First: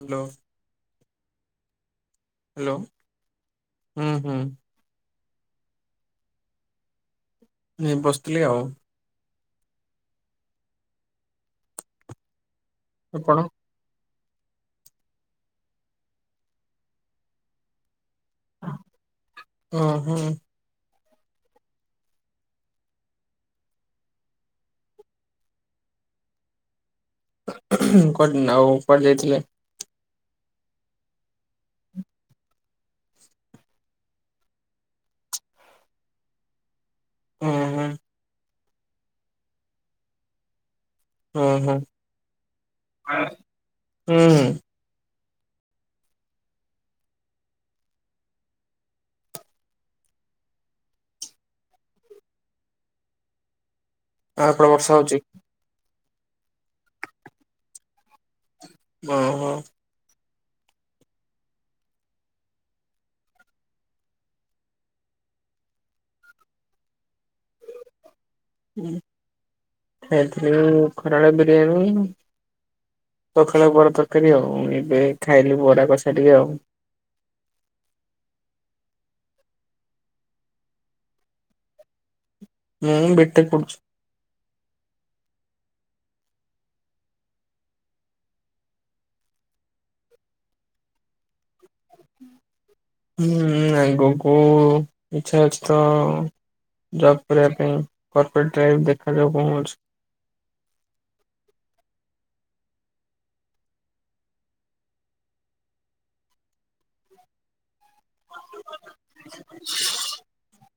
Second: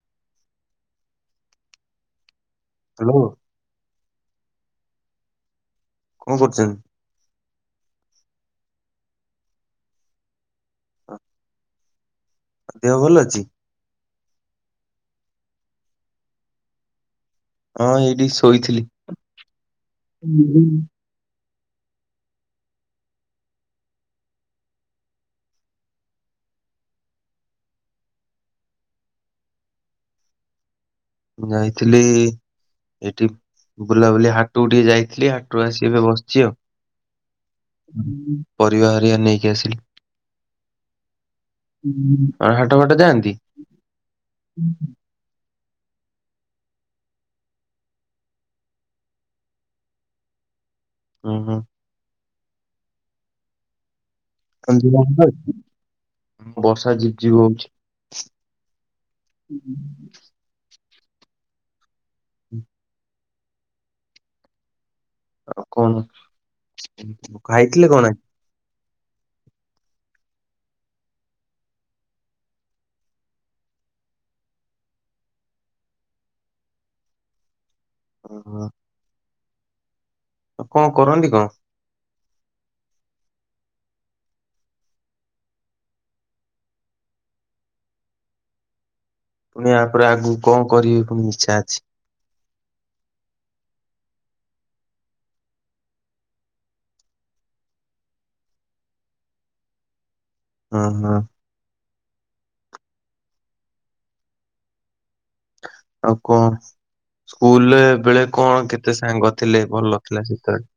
Hello hello. Hello. ହୁଁ ହୁଁ। କଣ କରୁଛନ୍ତି? ମୁଁ ଏଇ ବସିଥିଲି ଆଉ। ଦେହ ଭଲ ଆପଣ? ଅଛି? ହଁ ଏଇଠି ଶୋଇଥିଲି। ହଁ ହଁ କୁଆଡେ ନା ଆଉ କୁଆଡେ ଯାଇଥିଲେ? ମୁଁ ଯାଇଥିଲି ଏଇଠି ବୁଲାବୁଲି ହାଟକୁ ଟିକେ ଯାଇଥିଲି ହାଟରୁ ଆସି ଏବେ ବସିଛି ଆଉ। ହୁଁ ହୁଁ ପରିବା ହେରୀକା ନେଇକି ଆସିଲି। ହୁଁ ହୁଁ ଆଉ ହାଟ ଫାଟ ଯାଆନ୍ତି? ହୁଁ ହୁଁ ଉହୁଁ। ଆଉ ଏପଟେ ବର୍ଷା ହଉଛି? ବର୍ଷା ଝିପ୍ ଝିପ୍ ହୋ। ଓହୋ। ହୁଁ। ଆଉ କଣ? କଣ ଖାଇଥିଲେ କଣ ଆ ଖାଇଥିଲୁ ଖରାବେଳେ ବିରିୟାନୀ ସଖାଳେ ବରା ତରକାରୀ ଆଉ। ଏବେ ଖାଇଲୁ ବରା କସା ଟିକେ ଆଉ। ଓହୋ। ଆଉ କଣ କରନ୍ତି କଣ? ମୁଁ ବିଟେକ୍ ପଢ଼ୁଛି। ପୁଣି ଇଆପରେ ଆଗକୁ କଣ କରିବେ ପୁଣି ଇଚ୍ଛା ଅଛି? ହୁଁ ଆଗକୁ ଇଚ୍ଛା ଅଛି ତ ଜବ୍ କରିବା ପାଇଁ କର୍ପୋରେଟ୍ ଡ୍ରାଇଭ୍ ଦେଖାଯାଉକଣ ହଉଛି। ଓ ହୋ। ଆଉ କଣ ସ୍କୁଲ୍ ରେ ବେଳେ କଣ କେତେ ସାଙ୍ଗ ଥିଲେ ଭଲ ଥିଲା ସେତେବେଳେ?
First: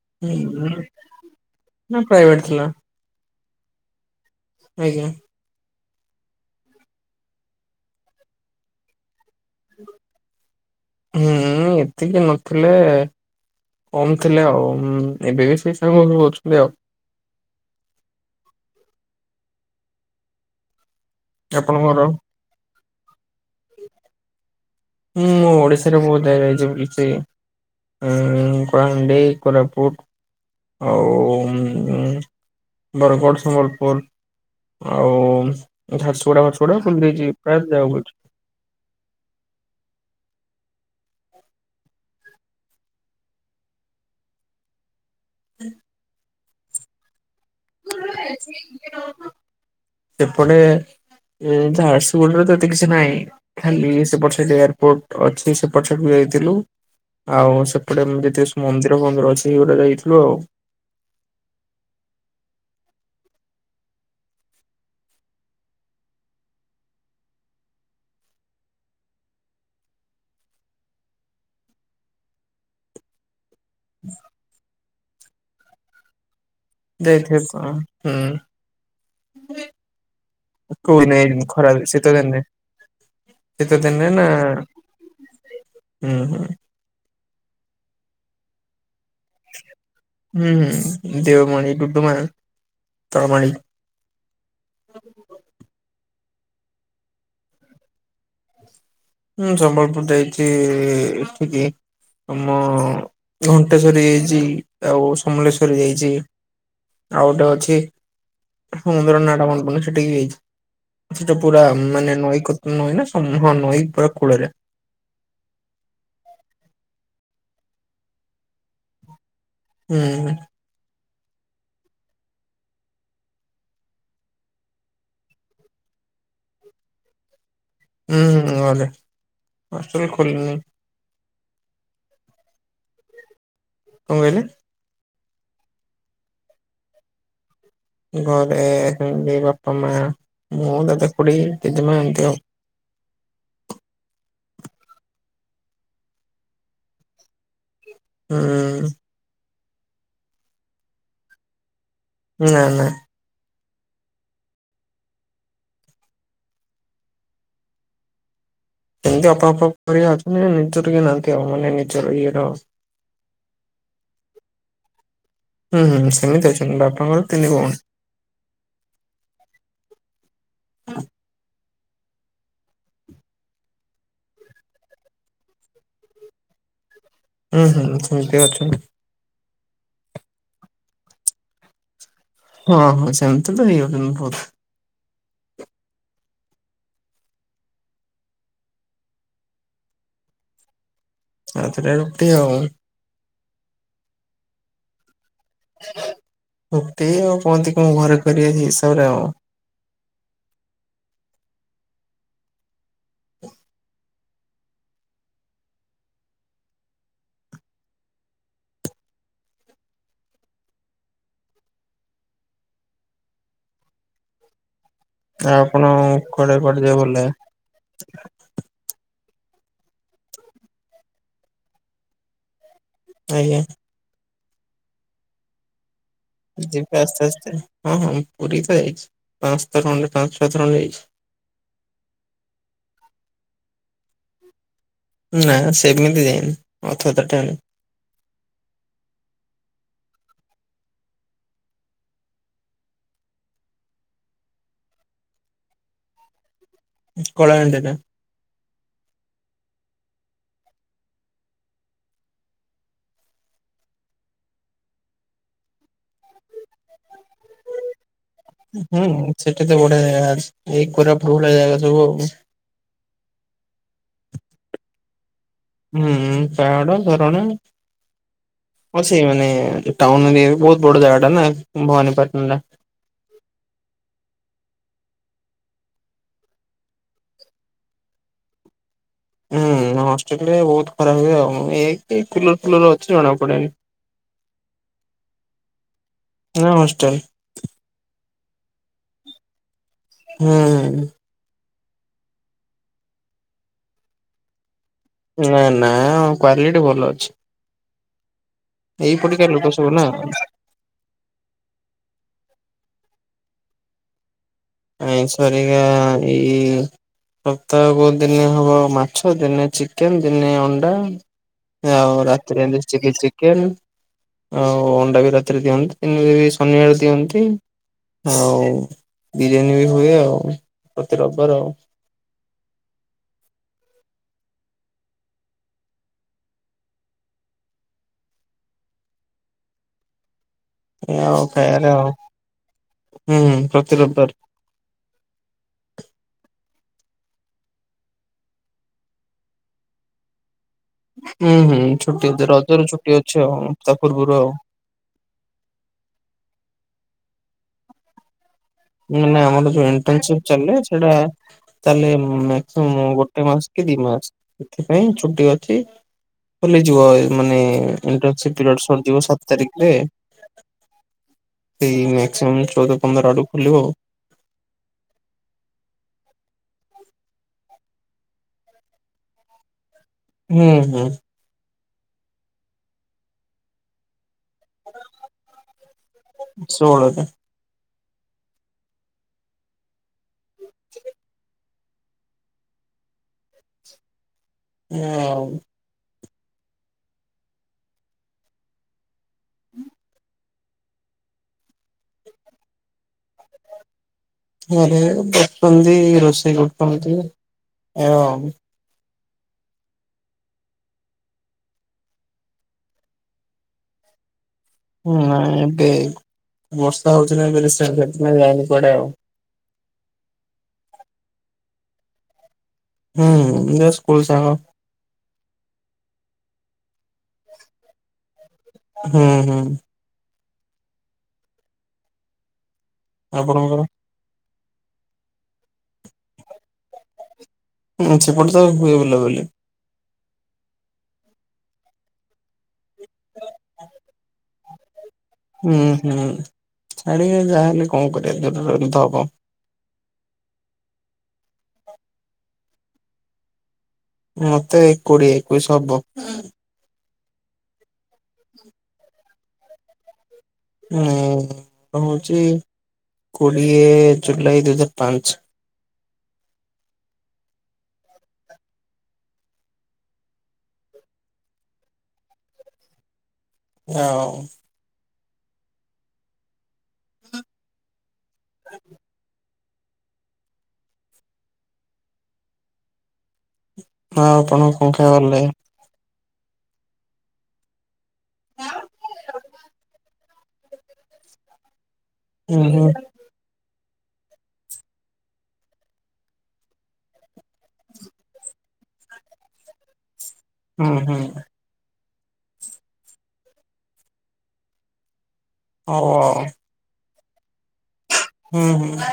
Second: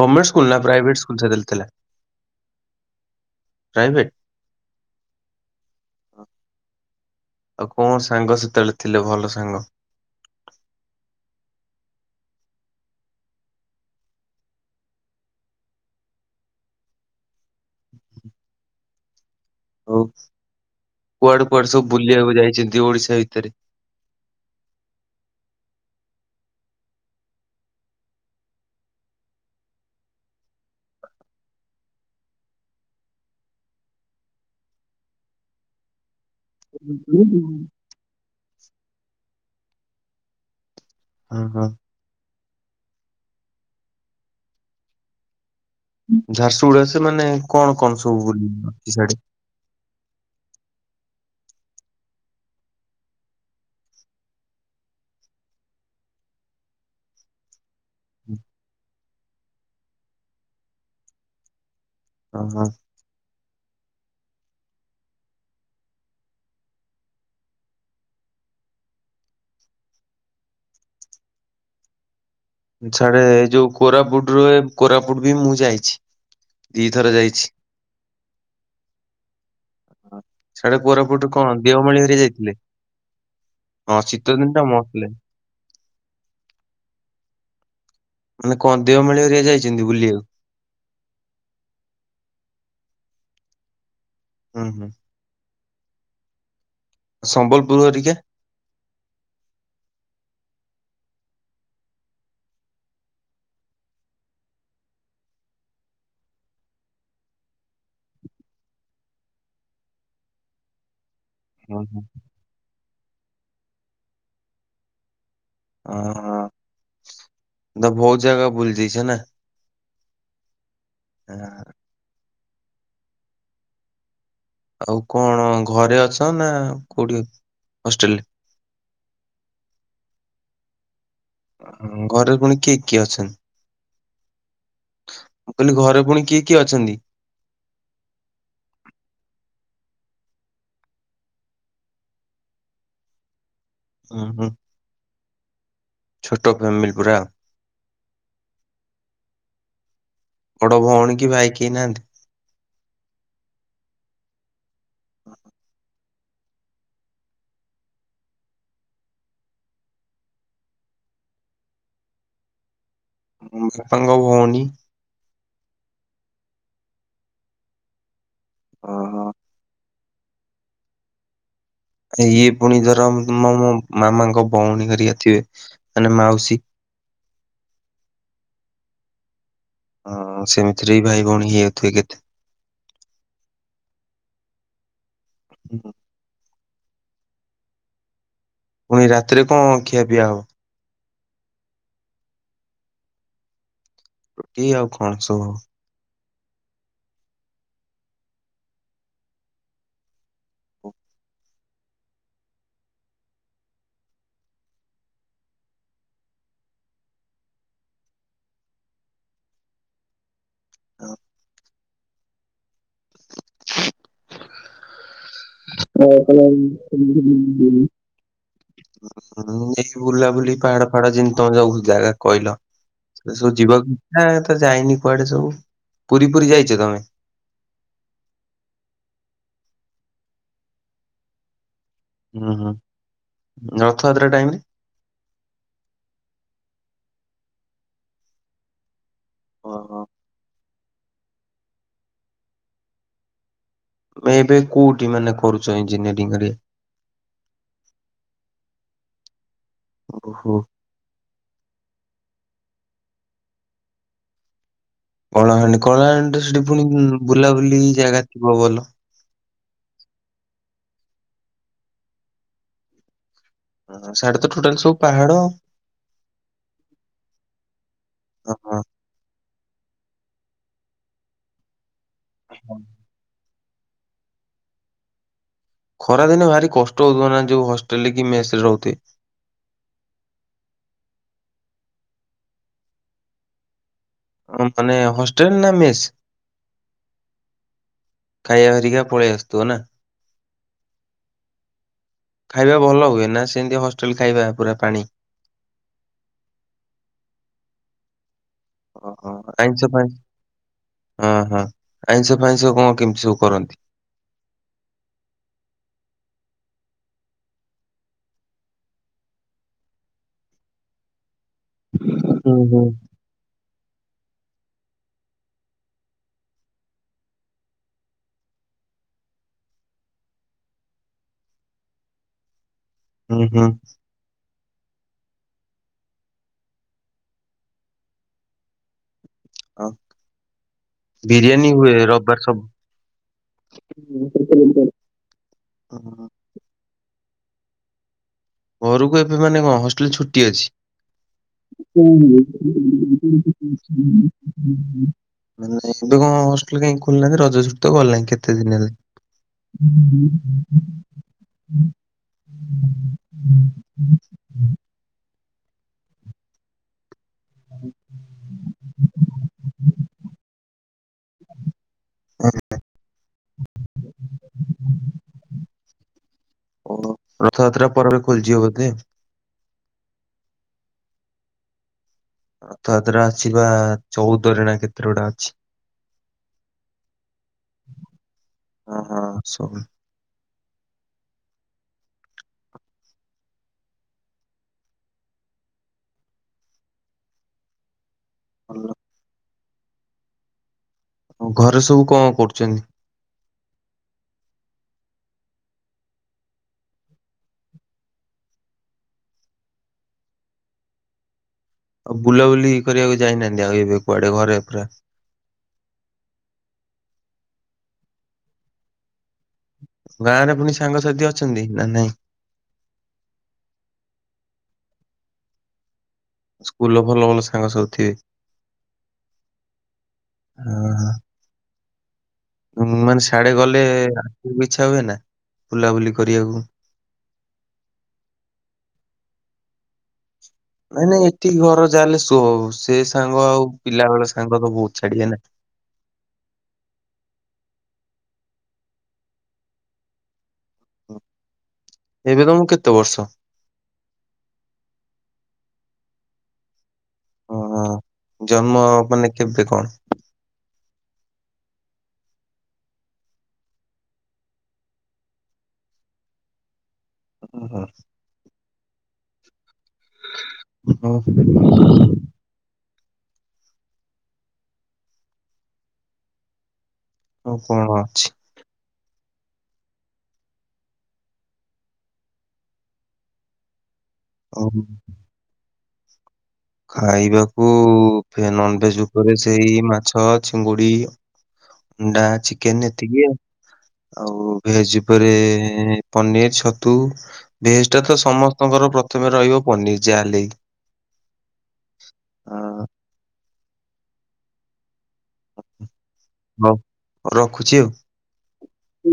ଗମେଣ୍ଟ୍ ସ୍କୁଲ୍ ନା ହୁଁ ପ୍ରାଇଭେଟ୍ ସ୍କୁଲ୍ [unintelligible] ପ୍ରାଇଭେଟ୍। ନା ପ୍ରାଇଭେଟ୍ ଥିଲା ଆଜ୍ଞା। ଆଉ କଣ ସାଙ୍ଗ ସେତେବେଳେ ଥିଲେ ଭଲ ସାଙ୍ଗ? ହୁଁ ଏତିକି ନଥିଲେ କମ୍ ଥିଲେ ଆଉ ଏବେ ବି ସେଇ ସାଙ୍ଗ ଅଛନ୍ତି ଆଉ। ହଉ କୁଆଡ଼େ କୁଆଡ଼େ ସବୁ ଆପଣଙ୍କର? ବୁଲିବାକୁ ଯାଇଛନ୍ତି ଓଡ଼ିଶା ଭିତରେ? ହୁଁ ମୁଁ ଓଡ଼ିଶାରେ ବହୁତ୍ ଜାଗା ଯାଇଛି ବୁଲିଚି। ଉଁ କଳାହାଣ୍ଡି, କୋରାପୁଟ ଆଉ ବରଗଡ଼, ସମ୍ବଲପୁର୍। ଆଉ ଝାରସୁଗୁଡ଼ା ଫାରସୁଗୁଡା [unintelligible] ପ୍ରାୟ [unintelligible] ଓ ହୋ। ହୁଁ ଝାରସୁଗୁଡ଼ା ସେ ମାନେ କଣ କଣ ସବୁ ବୁଲି ଅଛି ସିଆଡେ? ଏପଟେ ହୁଁ ଝାରସୁଗୁଡ଼ାରେ ତ ଏତେ କିଛି ନାହିଁ। ଖାଲି [unintelligible] ଏୟାରପୋର୍ଟ ଅଛି [unintelligible] ଯାଇଥିଲୁ ଆଉ ସେ ଏପଟେ ଯେତେ ସବୁ ମନ୍ଦିର ଫନ୍ଦିର ଅଛି [unintelligible] ଗୋଟେ ଯାଇଥିଲୁ ଆଉ। ଓ ହୋ। ସିଆଡେ ଏ ଯୋଉ କୋରାପୁଟ ରୁ ଏ କୋରାପୁଟ୍ ବି ମୁଁ ଯାଇଛି। ଦିଥର ଯାଇଛି। [unintelligible] ହୁଁ। ସିଆଡେ [unintelligible] କୋରାପୁଟରେ ନାଇଁ କଣ ଖରାରେ ଦେଓମାଳି ଶୀତ ହେରିକା ଦିନେ ଯାଇଥିଲେ? ଶୀତ ହଁ ଦିନେ ଶୀତ ନା ଦିନ ଟା ମସ୍ତ ଲାଗେ ହୁଁ ହୁଁ। ମାନେ କଣ ଦେଓମାଳି ହେରିକା ଯାଇଛନ୍ତି ବୁଲିବାକୁ? ହୁଁ ହୁଁ ଦେଓମଣି, ଡୁ଼ଡୁ଼ମା, ଦେଓମାଳି। ହୁଁ ହୁଁ। ସମ୍ବଲପୁର୍ ହେରିକା? ହୁଁ ସମ୍ବଲପୁର୍ ଯାଇଛି ଏଠିକି ମୁଁ ଘଣ୍ଟେଶ୍ଵରୀ ଯାଇଚି ଆଉ ସମଲେଶ୍ଵରୀ ଯାଇଚି। ଆଉ ଗୋଟେ ଅଛି ସମୁଦ୍ର ନାଁ ଟା ମନେପଡୁନି ସେଠିକି ଯାଇଛି। ସେଟା ପୁରା ହଁ ହଁ ମାନେ ନଈ କ ନଈ ନା [unintelligible] ନଈ ପୁରା କୂଳରେ। ଓ ହୋ ତ ବହୁତ୍ ଜାଗା ବୁଲିଯାଇଛ ନା? ହୁଁ ହୁଁ। [inaudible] ଆଉ କଣ ଘରେ ଅଛ ନା କୋଉଠି ହଷ୍ଟେଲ୍ ହୁଁ ରେ? ଘରେ ହଷ୍ଟେଲ୍ ଖୋଲିନି। ଘରେ ପୁଣି କିଏ କିଏ ଅଛନ୍ତି? କଣ କହିଲେ? ମୁଁ କହିଲି ଘରେ ପୁଣି କିଏ କିଏ ଅଛନ୍ତି? ଘରେ [unintelligible] ବାପା, ମା, ମୁଁ, ଦାଦା, ଖୁଡ଼ୀ, ଜେଜେ ମା ଏମିତି ଆଉ। ହୁଁ ହୁଁ। ଛୋଟ ଫ୍ୟାମିଲି ପୁରା। ହୁଁ। ବଡ ଭଉଣୀ କି ଭାଇ କେହି ନାହାନ୍ତି? ନା ନା। ଏମିତି ଅପପପ କରିବା ଅଛ ନିଜର କି ନାହାନ୍ତି ଆଉ ମାନେ ନିଜର ଇଏର। ବାପାଙ୍କ ଭଉଣୀ ହୁଁ ହୁଁ ସେମିତି ଅଛନ୍ତି ବାପାଙ୍କର ତିନି ଭଉଣୀ। ଓହୋ। ଇଏ ପୁଣି ଧର ମୋ ମାମାଙ୍କ ଭଉଣୀ କରିକ ଥିବେ ମାନେ ମାଉସୀ ହୁଁ ହୁଁ ସେମତି ଅଛନ୍ତି। ହଁ ସେମିତିରେ ବି ଭାଇ ଭଉଣ ହେଇଯାଉଥିବେ କେତେ? ହଁ ହଁ ସେମିତି ତ ହେଇ ଯାଉଛନ୍ତି ବହୁତ। ହୁଁ ହୁଁ। ପୁଣି ରାତିରେ କଣ ଖିଆ ପିଇଆ ହବ। ରାତିରେ ରୁଟି ଆଉ। ରୁଟି ଆଉ କଣ ସବୁ? ଗୋଟେ ଆଉ କହନ୍ତି କିଁ ଘରେ କରି ଆଛି ହିସାବରେ ଆଉ ହଁ। ଆଉ ଆପଣ କୁଆଡେ କୁଆଡେ ଯିବାକୁ ଭଲ ଲାଗେ? [unintelligible] ହୁ ଏି ବୁଲାବୁଲି ପାହାଡ ଫାଡ ଯେମିତି ତମ ଯାଉ ଜାଗା କହିଲ? ସେ ସବୁ ଆଜ୍ଞା ଯିବାକୁ ଇଛ ତ ଯାଇନି କୁଆଡେ ସବୁ। ପୁରୀ ପୁରୀ ଯାଇଛ ଯିବି ତମେ? ଆସ୍ତେ ଆସ୍ତେ ହଁ ହଁ ପୁରୀ ତ ଯଇଛି ପାଞ୍ଚ ଥରଣରେ ପାଞ୍ଚ ଛଅ ଥଣ୍ଡ ଯାଇଛି। ହୁଁ ହୁଁ ରଥଯାତ୍ରା ଟାଇମରେ। ନା ସେମିତି ଯାଇନି ଅଥତଟାନି ଓ ହୋ। ଏବେ କୋଉଠି ମାନେ କରୁଛ ଇଞ୍ଜିନିୟରିରେ? କଳାହାଣ୍ଡି ରେ। ଓହୋ। କଳାହାଣ୍ଡି କଳାହାଣ୍ଡି ସେଠି ପୁଣି ବୁଲାବୁଲି ଜାଗା ଥିବ ଭଲ। ହୁଁ ସେଠି ତ ବଢିଆ ଏଇ ପରାୁ ଭଳିଆ ଜାଗା ସବୁ ଆଉ ହଁ ସେଢଡେ ତ ଟୋଟାଲ ସବୁ ପାହାଡ। ହୁଁ ପଡ କାରଣ ହଉ ସେଇ ମାନେ ଟାଉନ ଏ ବହୁତ ବଡ ଜାଗା ଟା ନା ଭବାନୀପାଟଣା ଟା ହଁ। ଖରାଦିନେ ଭାରି କଷ୍ଟ ହଉଥିବ ନା ଯୋଉ ହଷ୍ଟେଲ ରେ କି ମେସ ରେ ରହୁଥେ। ହୁଁ ହଷ୍ଟେଲ ରେ ବହୁତ ଖରାପ ହୁଏ ଆଉ ଏ ଫୁଲର ଫୁଲର ଅଛି ଜଣା ପଡେନି। ମାନେ ହୋଷ୍ଟେଲ ନା ମେଷ? ନା ହଷ୍ଟେଲ କାୟହାରରିିକା ପଳେଇ ଆସତୁ ନା। ହୁଁ ଖାଇବା ଭଲ ହୁଏ ନା ସେମିତି ହଷ୍ଟେଲ ଖାଇବା ପୁରା ପାଣି। ନା ନା କୁଆଲିଟି ଭଲ ଅଛି। ଏଇ ଓହୋ ପଟିକା ଲୋକ ଆଇଁଷ ସବୁ ନା ପାଇଁଁ ହଁ ହଁ ଆଇଁଷ ପାଇଁଇଁସ କଣ କେମତି ସବୁ କରନ୍ତି ଆ ସାରଗା ଏଇ ସପ୍ତାହକୁ ଦିନେ ହବ ମାଛ ଦିନେ ଚିକେନ ଦିନେ ଅଣ୍ଡା? ହଉଁଉ ହୁଁ ହୁଁ। ରାତ୍ରରେ ଚିକନ୍ ଚିକେନ ଆଉ ଅଣ୍ଡା ବି ରାତିରେ ଦିଅନ୍ତି ତିନି ଶନିବଳେ ଦିଅନ୍ତି ଆଉ ବିରିୟାନୀ ବି ହୁଏ ଆଉ ପ୍ରତି ରବାର ଆଉ? ହୁଁ ହୁଁ। ଆଉ? ଏଇଆ ଆଉ ବିରିୟାନୀ ଖାଇବାରେ ହୁଏ ଆଉ ରବିବାର ସବୁ ହୁଁ ପ୍ରତି ରବିବାର ହଁ। ଘରକୁ ଏବେ ମାନେ କଣ ହଷ୍ଟେଲ ଛୁଟି ଅଛି? ହୁଁ ହୁଁ ଛୁଟି ରଜରେ ଛୁଟି ଅଛି ଆଉ ତା ପୂର୍ବରୁ ଆଉ। [unintelligible] ମାନେ ଏବେ କଣ ହଷ୍ଟେଲ କାହିଁ ଖୋଲ ନାହାନ୍ତି ରଜ ଛୁ ତ ଗଲାଣିଁ କେତେ ଦିନ ହେଲାଣି। ଁ ଆମର ଯୋଉ ଇଣ୍ଟସିପ ଚା ସେଟା ତାହଲେ ଗୋଟେ ମାସ କି ଦି ମାସ ଏଥିପାଇଁ ଛୁଟି ଅଛି ଖୋଲିଯିବ ମାନେ ଇଣ୍ଟସି ପିରି ସଯିବ ସାତ ତାରିଖରେ। ସେଇ ମକ୍ସିମମ୍ ଚଉଦ ପନ୍ଦର ଆଡୁ ଖଲିବ ଆଉ। [inaudible] ଓ ରଥଯାତ୍ରା ପରେ ଖୋଲିଯିବ ବୋଧେ ହୁଁ ହୁଁ। ରଥ ଯାତ୍ରା ଅଛି ପା ଚଉଦରେ ନା କେତେ ଗୋଡା ଅଛି। ଷୋହଳରେ ହଁ ହଁ ସବୁ [unintelligible] ଭଲ। ହୁଁ। ଘରେ ସବୁ କଣ କରୁଛନ୍ତି? ଆରେ ବସୁଛନ୍ତି ରୋଷେଇ କରୁଛନ୍ତି ଏବଂ ଆଉ ବୁଲାବୁଲି କରିବାକୁ ଯାଇନାହାନ୍ତି ଆଉ ଏବେ କୁଆଡେ ଘରେ ପୁରା ନାଇଁ ଏବେ ବର୍ଷା ହଉଛି ନାଁ ସେ ସେଥିପାଇଁ ଯାଇନି କୁଆଡେ ଆଉ। ଗାଁ ରେ ପୁଣି ସାଙ୍ଗସାଥି ଅଛନ୍ତି ନା ନାଇଁ? ହୁଁ ଯଉ ସ୍କୁଲ ସାଙ୍ଗ ସ୍କୁଲ ର ଭଲ ଭଲ ସାଙ୍ଗ ସବୁ ଥିବେ। ହୁଁ ହୁଁ। ହ ମାନେ ସାଡେ ଗଲେ ଆପଣଙ୍କର? ଇଚ୍ଛା ହୁଏ ନା ବୁଲାବୁଲି କରିବାକୁ। ହୁଁ ସେପଟେ ତ ହୁଏ ବୁଲା ବୁଲି। ନାଇଁ ନାଇଁ ଏଠକି ଘର ଯାହା ହେଲେ ସେ ସାଙ୍ଗ ଆଉ ପିଲାବେେଳେ ସାଙ୍ଗ ତ ବହୁତ ଛାଡିିବେ ନା। ହୁଁ ହୁଁ ଛାଡିବା ଯାହାହେଲେ କଣ କରିବା ଦୂରଧ ହବ ଏବେ ତମ କୁ କେତେ ବର୍ଷ? ମତେ କୋଡିଏ ଏକୋଇଶ ହବ। ଓହୋ ଜନ୍ମ ମାନେ କେମେତି କନ୍? ନାଇ ହଉଛି କୋଡିଏ ଜୁଲାଇ ଦୁଇ ହଜାର ପାଞ୍ଚ। ଓ ହୋ [inaudible] [inaudible] ଓ କଣ ଅଛି [unintelligible] ହଁ ଆଉ ଆପଣଙ୍କ କଣ ଖାଇବା କୁ ଭଲ ଲାଗେ? ଖାଇବାକୁ ନନଭେଜ ଉପରେ ସେଇ ମାଛ ଚିଙ୍ଗୁଡି ଅଣ୍ଡା ହୁଁ ହୁଁ ଚିକେନ ଏତିକି ଆଉ। ଆଉ ଭେଜ ଉପରେ ପନିର ଛତୁ ଭେଜ ଟା ତ ସମସ୍ତ ଆପଣଙ୍କର ପ୍ରଥମେ ରହିବ ପନିର ଜାଲି ହୁଁ ହୁଁ। ହଁ। ହ ଓ। ହଉ ରଖୁଛି ଆଉ। ହୁଁ ହୁଁ।